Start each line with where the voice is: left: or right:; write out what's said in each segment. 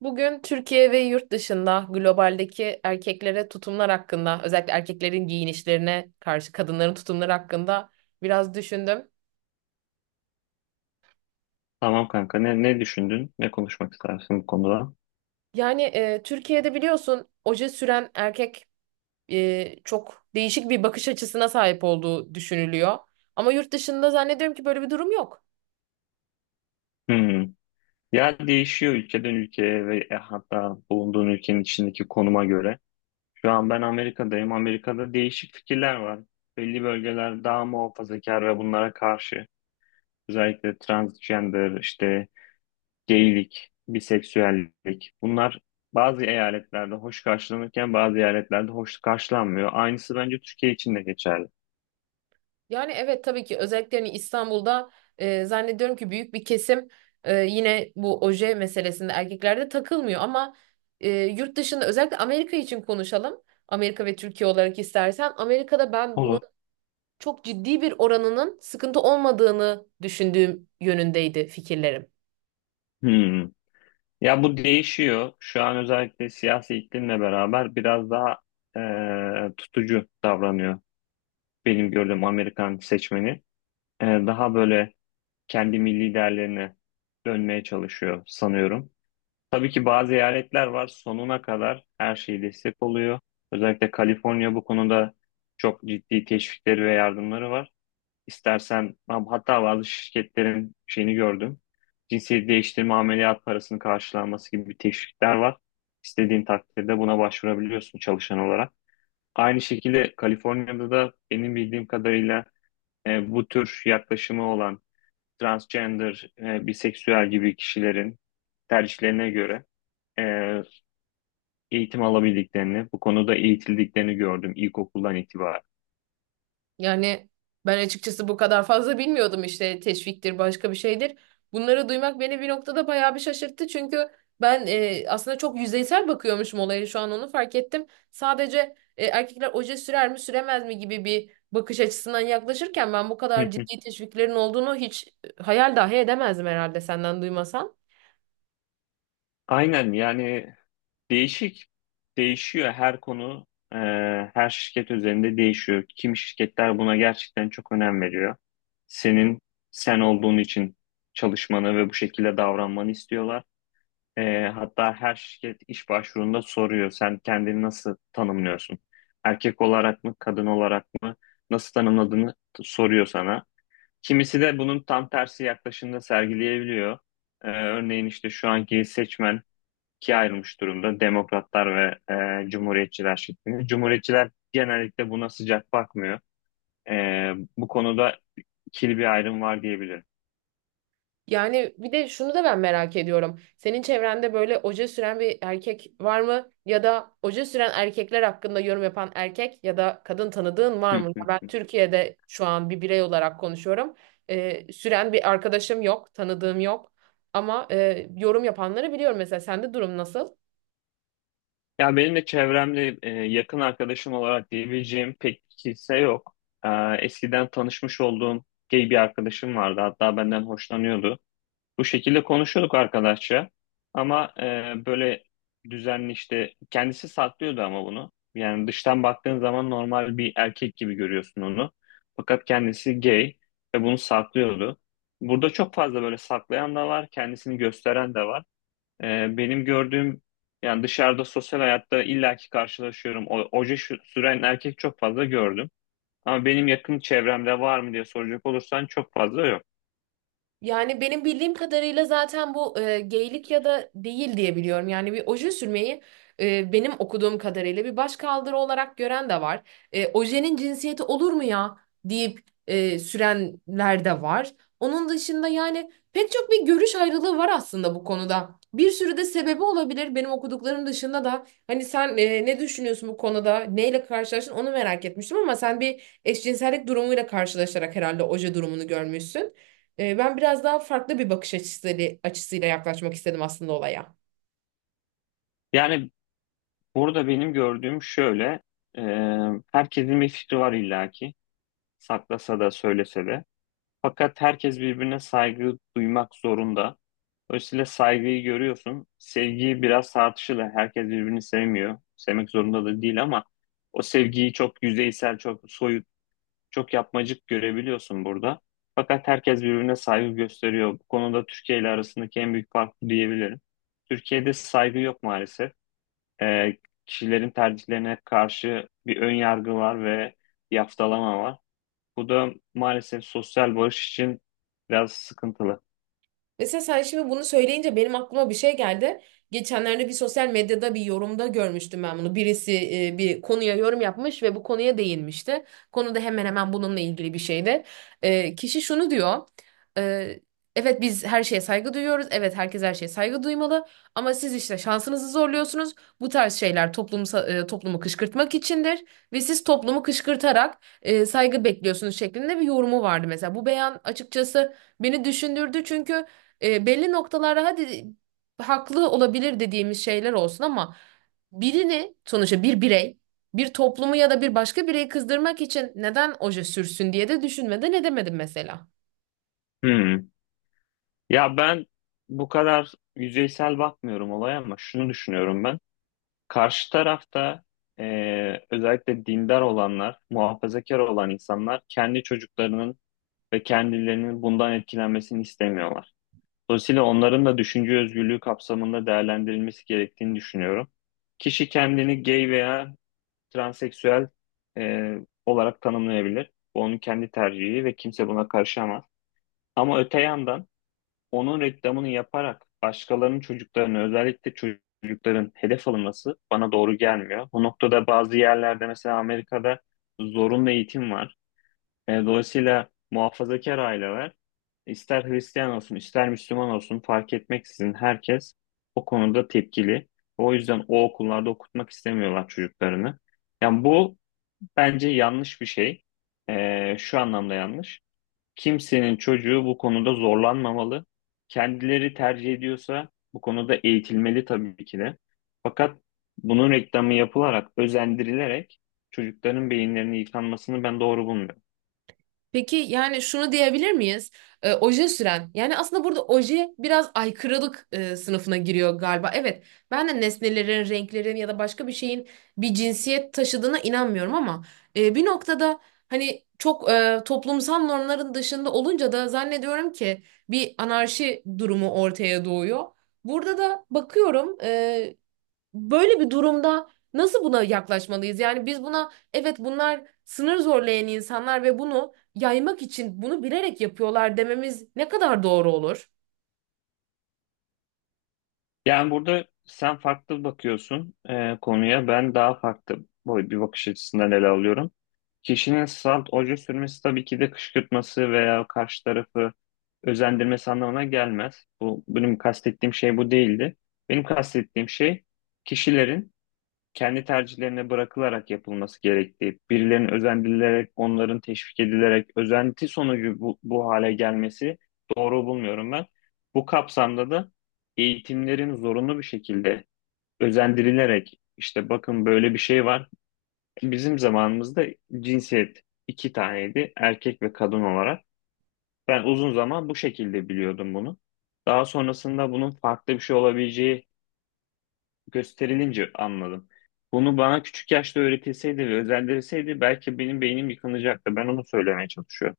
right: Bugün Türkiye ve yurt dışında globaldeki erkeklere tutumlar hakkında, özellikle erkeklerin giyinişlerine karşı kadınların tutumları hakkında biraz düşündüm.
left: Tamam kanka. Ne düşündün? Ne konuşmak istersin bu konuda?
right: Yani Türkiye'de biliyorsun oje süren erkek çok değişik bir bakış açısına sahip olduğu düşünülüyor. Ama yurt dışında zannediyorum ki böyle bir durum yok.
left: Hmm. Ya değişiyor ülkeden ülkeye ve hatta bulunduğun ülkenin içindeki konuma göre. Şu an ben Amerika'dayım. Amerika'da değişik fikirler var. Belli bölgeler daha muhafazakar ve bunlara karşı. Özellikle transgender, işte geylik, biseksüellik. Bunlar bazı eyaletlerde hoş karşılanırken bazı eyaletlerde hoş karşılanmıyor. Aynısı bence Türkiye için de geçerli.
right: Yani evet, tabii ki özellikle hani İstanbul'da zannediyorum ki büyük bir kesim yine bu oje meselesinde erkeklerde takılmıyor, ama yurt dışında özellikle Amerika için konuşalım. Amerika ve Türkiye olarak istersen Amerika'da ben bunun
left: Olur.
right: çok ciddi bir oranının sıkıntı olmadığını düşündüğüm yönündeydi fikirlerim.
left: Hmm. Ya bu değişiyor. Şu an özellikle siyasi iklimle beraber biraz daha tutucu davranıyor. Benim gördüğüm Amerikan seçmeni. Daha böyle kendi milli değerlerine dönmeye çalışıyor sanıyorum. Tabii ki bazı eyaletler var sonuna kadar her şeyi destek oluyor. Özellikle Kaliforniya bu konuda çok ciddi teşvikleri ve yardımları var. İstersen hatta bazı şirketlerin şeyini gördüm. Cinsiyet değiştirme ameliyat parasının karşılanması gibi bir teşvikler var. İstediğin takdirde buna başvurabiliyorsun çalışan olarak. Aynı şekilde Kaliforniya'da da benim bildiğim kadarıyla bu tür yaklaşımı olan transgender, biseksüel gibi kişilerin tercihlerine göre e, eğitim alabildiklerini, bu konuda eğitildiklerini gördüm ilkokuldan itibaren.
right: Yani ben açıkçası bu kadar fazla bilmiyordum, işte teşviktir başka bir şeydir. Bunları duymak beni bir noktada bayağı bir şaşırttı. Çünkü ben aslında çok yüzeysel bakıyormuşum olaya, şu an onu fark ettim. Sadece erkekler oje sürer mi süremez mi gibi bir bakış açısından yaklaşırken ben bu
left: Hı
right: kadar
left: hı.
right: ciddi teşviklerin olduğunu hiç hayal dahi edemezdim herhalde senden duymasam.
left: Aynen yani. Değişik. Değişiyor her konu, e, her şirket üzerinde değişiyor. Kim şirketler buna gerçekten çok önem veriyor. Senin sen olduğun için çalışmanı ve bu şekilde davranmanı istiyorlar. Hatta her şirket iş başvurunda soruyor. Sen kendini nasıl tanımlıyorsun? Erkek olarak mı, kadın olarak mı? Soruyor sana. Kimisi de bunun tam tersi yaklaşımda sergileyebiliyor. Örneğin işte şu anki seçmen ikiye ayrılmış durumda. Demokratlar ve Cumhuriyetçiler şeklinde. Cumhuriyetçiler genellikle buna sıcak bakmıyor. E, Bu konuda ikili bir ayrım var diyebilirim.
right: Yani bir de şunu da ben merak ediyorum. Senin çevrende böyle oje süren bir erkek var mı? Ya da oje süren erkekler hakkında yorum yapan erkek ya da kadın tanıdığın var mı? Ben Türkiye'de şu an bir birey olarak konuşuyorum. Süren bir arkadaşım yok, tanıdığım yok. Ama yorum yapanları biliyorum. Mesela sende durum nasıl?
left: Ya benim de çevremde yakın arkadaşım olarak diyebileceğim pek kimse yok. E, Eskiden tanışmış olduğum gay bir arkadaşım vardı. Hatta benden hoşlanıyordu. Bu şekilde konuşuyorduk arkadaşça. Ama böyle düzenli işte kendisi saklıyordu ama bunu. Yani dıştan baktığın zaman normal bir erkek gibi görüyorsun onu. Fakat kendisi gay ve bunu saklıyordu. Burada çok fazla böyle saklayan da var, kendisini gösteren de var. Benim gördüğüm yani dışarıda sosyal hayatta illaki karşılaşıyorum. Süren erkek çok fazla gördüm. Ama benim yakın çevremde var mı diye soracak olursan çok fazla yok.
right: Yani benim bildiğim kadarıyla zaten bu geylik ya da değil diye biliyorum. Yani bir oje sürmeyi benim okuduğum kadarıyla bir başkaldırı olarak gören de var. Ojenin cinsiyeti olur mu ya deyip sürenler de var. Onun dışında yani pek çok bir görüş ayrılığı var aslında bu konuda. Bir sürü de sebebi olabilir benim okuduklarım dışında da. Hani sen ne düşünüyorsun bu konuda? Neyle karşılaştın onu merak etmiştim, ama sen bir eşcinsellik durumuyla karşılaşarak herhalde oje durumunu görmüşsün. Ben biraz daha farklı bir bakış açısıyla yaklaşmak istedim aslında olaya.
left: Yani burada benim gördüğüm şöyle, e, herkesin bir fikri var illaki, saklasa da söylese de. Fakat herkes birbirine saygı duymak zorunda. Dolayısıyla saygıyı görüyorsun. Sevgiyi biraz tartışılır. Herkes birbirini sevmiyor. Sevmek zorunda da değil ama o sevgiyi çok yüzeysel, çok soyut, çok yapmacık görebiliyorsun burada. Fakat herkes birbirine saygı gösteriyor. Bu konuda Türkiye ile arasındaki en büyük fark bu diyebilirim. Türkiye'de saygı yok maalesef e, kişilerin tercihlerine karşı bir ön yargı var ve bir haftalama var. Bu da maalesef sosyal barış için biraz sıkıntılı.
right: Mesela sen şimdi bunu söyleyince benim aklıma bir şey geldi. Geçenlerde bir sosyal medyada bir yorumda görmüştüm ben bunu. Birisi bir konuya yorum yapmış ve bu konuya değinmişti. Konu da hemen hemen bununla ilgili bir şeydi. Kişi şunu diyor: e, evet, biz her şeye saygı duyuyoruz. Evet, herkes her şeye saygı duymalı. Ama siz işte şansınızı zorluyorsunuz. Bu tarz şeyler toplumu kışkırtmak içindir. Ve siz toplumu kışkırtarak saygı bekliyorsunuz şeklinde bir yorumu vardı mesela. Bu beyan açıkçası beni düşündürdü, çünkü belli noktalarda hadi haklı olabilir dediğimiz şeyler olsun, ama birini sonuçta bir birey bir toplumu ya da bir başka bireyi kızdırmak için neden oje sürsün diye de düşünmeden edemedim mesela.
left: Hmm. Ya ben bu kadar yüzeysel bakmıyorum olaya ama şunu düşünüyorum ben. Karşı tarafta özellikle dindar olanlar, muhafazakar olan insanlar kendi çocuklarının ve kendilerinin bundan etkilenmesini istemiyorlar. Dolayısıyla onların da düşünce özgürlüğü kapsamında değerlendirilmesi gerektiğini düşünüyorum. Kişi kendini gay veya transseksüel e, olarak tanımlayabilir. Bu onun kendi tercihi ve kimse buna karışamaz. Ama öte yandan onun reklamını yaparak başkalarının çocuklarını özellikle çocukların hedef alınması bana doğru gelmiyor. Bu noktada bazı yerlerde mesela Amerika'da zorunlu eğitim var. Dolayısıyla muhafazakar aileler ister Hristiyan olsun ister Müslüman olsun fark etmeksizin herkes o konuda tepkili. O yüzden o okullarda okutmak istemiyorlar çocuklarını. Yani bu bence yanlış bir şey. Şu anlamda yanlış. Kimsenin çocuğu bu konuda zorlanmamalı. Kendileri tercih ediyorsa bu konuda eğitilmeli tabii ki de. Fakat bunun reklamı yapılarak, özendirilerek çocukların beyinlerini yıkanmasını ben doğru bulmuyorum.
right: Peki yani şunu diyebilir miyiz? Oje süren. Yani aslında burada oje biraz aykırılık sınıfına giriyor galiba. Evet, ben de nesnelerin, renklerin ya da başka bir şeyin bir cinsiyet taşıdığına inanmıyorum, ama bir noktada hani çok toplumsal normların dışında olunca da zannediyorum ki bir anarşi durumu ortaya doğuyor. Burada da bakıyorum, böyle bir durumda nasıl buna yaklaşmalıyız? Yani biz buna evet bunlar sınır zorlayan insanlar ve bunu yaymak için bunu bilerek yapıyorlar dememiz ne kadar doğru olur?
left: Yani burada sen farklı bakıyorsun konuya. Ben daha farklı boy bir bakış açısından ele alıyorum. Kişinin salt oje sürmesi tabii ki de kışkırtması veya karşı tarafı özendirmesi anlamına gelmez. Bu benim kastettiğim şey bu değildi. Benim kastettiğim şey kişilerin kendi tercihlerine bırakılarak yapılması gerektiği, birilerinin özendirilerek, onların teşvik edilerek, özenti sonucu bu hale gelmesi doğru bulmuyorum ben. Bu kapsamda da eğitimlerin zorunlu bir şekilde özendirilerek, işte bakın böyle bir şey var. Bizim zamanımızda cinsiyet iki taneydi, erkek ve kadın olarak. Ben uzun zaman bu şekilde biliyordum bunu. Daha sonrasında bunun farklı bir şey olabileceği gösterilince anladım. Bunu bana küçük yaşta öğretilseydi ve özendirilseydi belki benim beynim yıkılacaktı. Ben onu söylemeye çalışıyorum.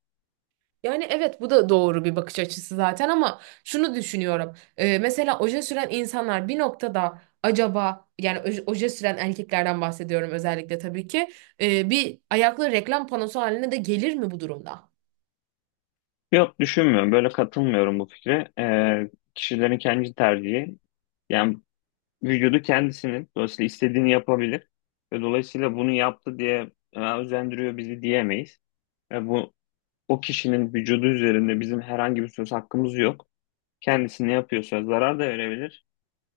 right: Yani evet, bu da doğru bir bakış açısı zaten, ama şunu düşünüyorum. Mesela oje süren insanlar bir noktada acaba yani oje süren erkeklerden bahsediyorum özellikle, tabii ki bir ayaklı reklam panosu haline de gelir mi bu durumda?
left: Yok düşünmüyorum. Böyle katılmıyorum bu fikre. Kişilerin kendi tercihi. Yani vücudu kendisinin. Dolayısıyla istediğini yapabilir. Ve dolayısıyla bunu yaptı diye "Aa, özendiriyor bizi" diyemeyiz. Ve bu o kişinin vücudu üzerinde bizim herhangi bir söz hakkımız yok. Kendisi ne yapıyorsa zarar da verebilir.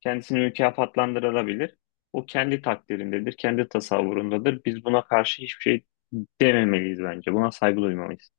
left: Kendisini mükafatlandırılabilir. O kendi takdirindedir, kendi tasavvurundadır. Biz buna karşı hiçbir şey dememeliyiz bence. Buna saygı duymalıyız.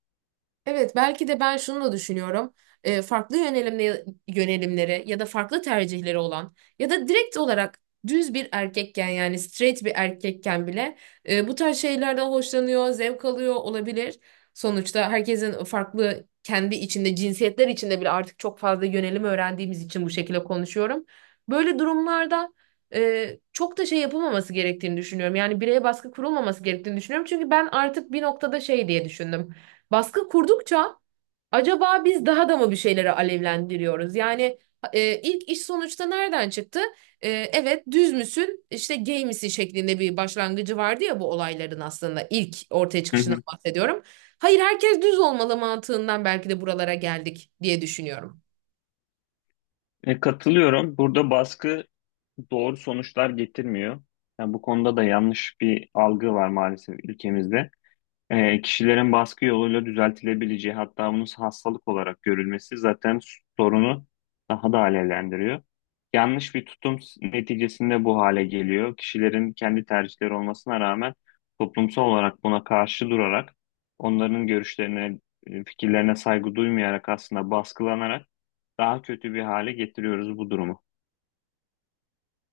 right: Evet, belki de ben şunu da düşünüyorum. Farklı yönelimleri ya da farklı tercihleri olan ya da direkt olarak düz bir erkekken yani straight bir erkekken bile bu tarz şeylerden hoşlanıyor, zevk alıyor olabilir. Sonuçta herkesin farklı kendi içinde, cinsiyetler içinde bile artık çok fazla yönelim öğrendiğimiz için bu şekilde konuşuyorum. Böyle durumlarda çok da şey yapılmaması gerektiğini düşünüyorum. Yani bireye baskı kurulmaması gerektiğini düşünüyorum. Çünkü ben artık bir noktada şey diye düşündüm. Baskı kurdukça acaba biz daha da mı bir şeyleri alevlendiriyoruz? Yani ilk iş sonuçta nereden çıktı? Evet, düz müsün işte gay misin şeklinde bir başlangıcı vardı ya bu olayların, aslında ilk ortaya
left: Hı
right: çıkışından
left: hı.
right: bahsediyorum. Hayır, herkes düz olmalı mantığından belki de buralara geldik diye düşünüyorum.
left: Katılıyorum. Burada baskı doğru sonuçlar getirmiyor. Yani bu konuda da yanlış bir algı var maalesef ülkemizde. Kişilerin baskı yoluyla düzeltilebileceği hatta bunun hastalık olarak görülmesi zaten sorunu daha da alevlendiriyor. Yanlış bir tutum neticesinde bu hale geliyor. Kişilerin kendi tercihleri olmasına rağmen toplumsal olarak buna karşı durarak onların görüşlerine, fikirlerine saygı duymayarak aslında baskılanarak daha kötü bir hale getiriyoruz bu durumu.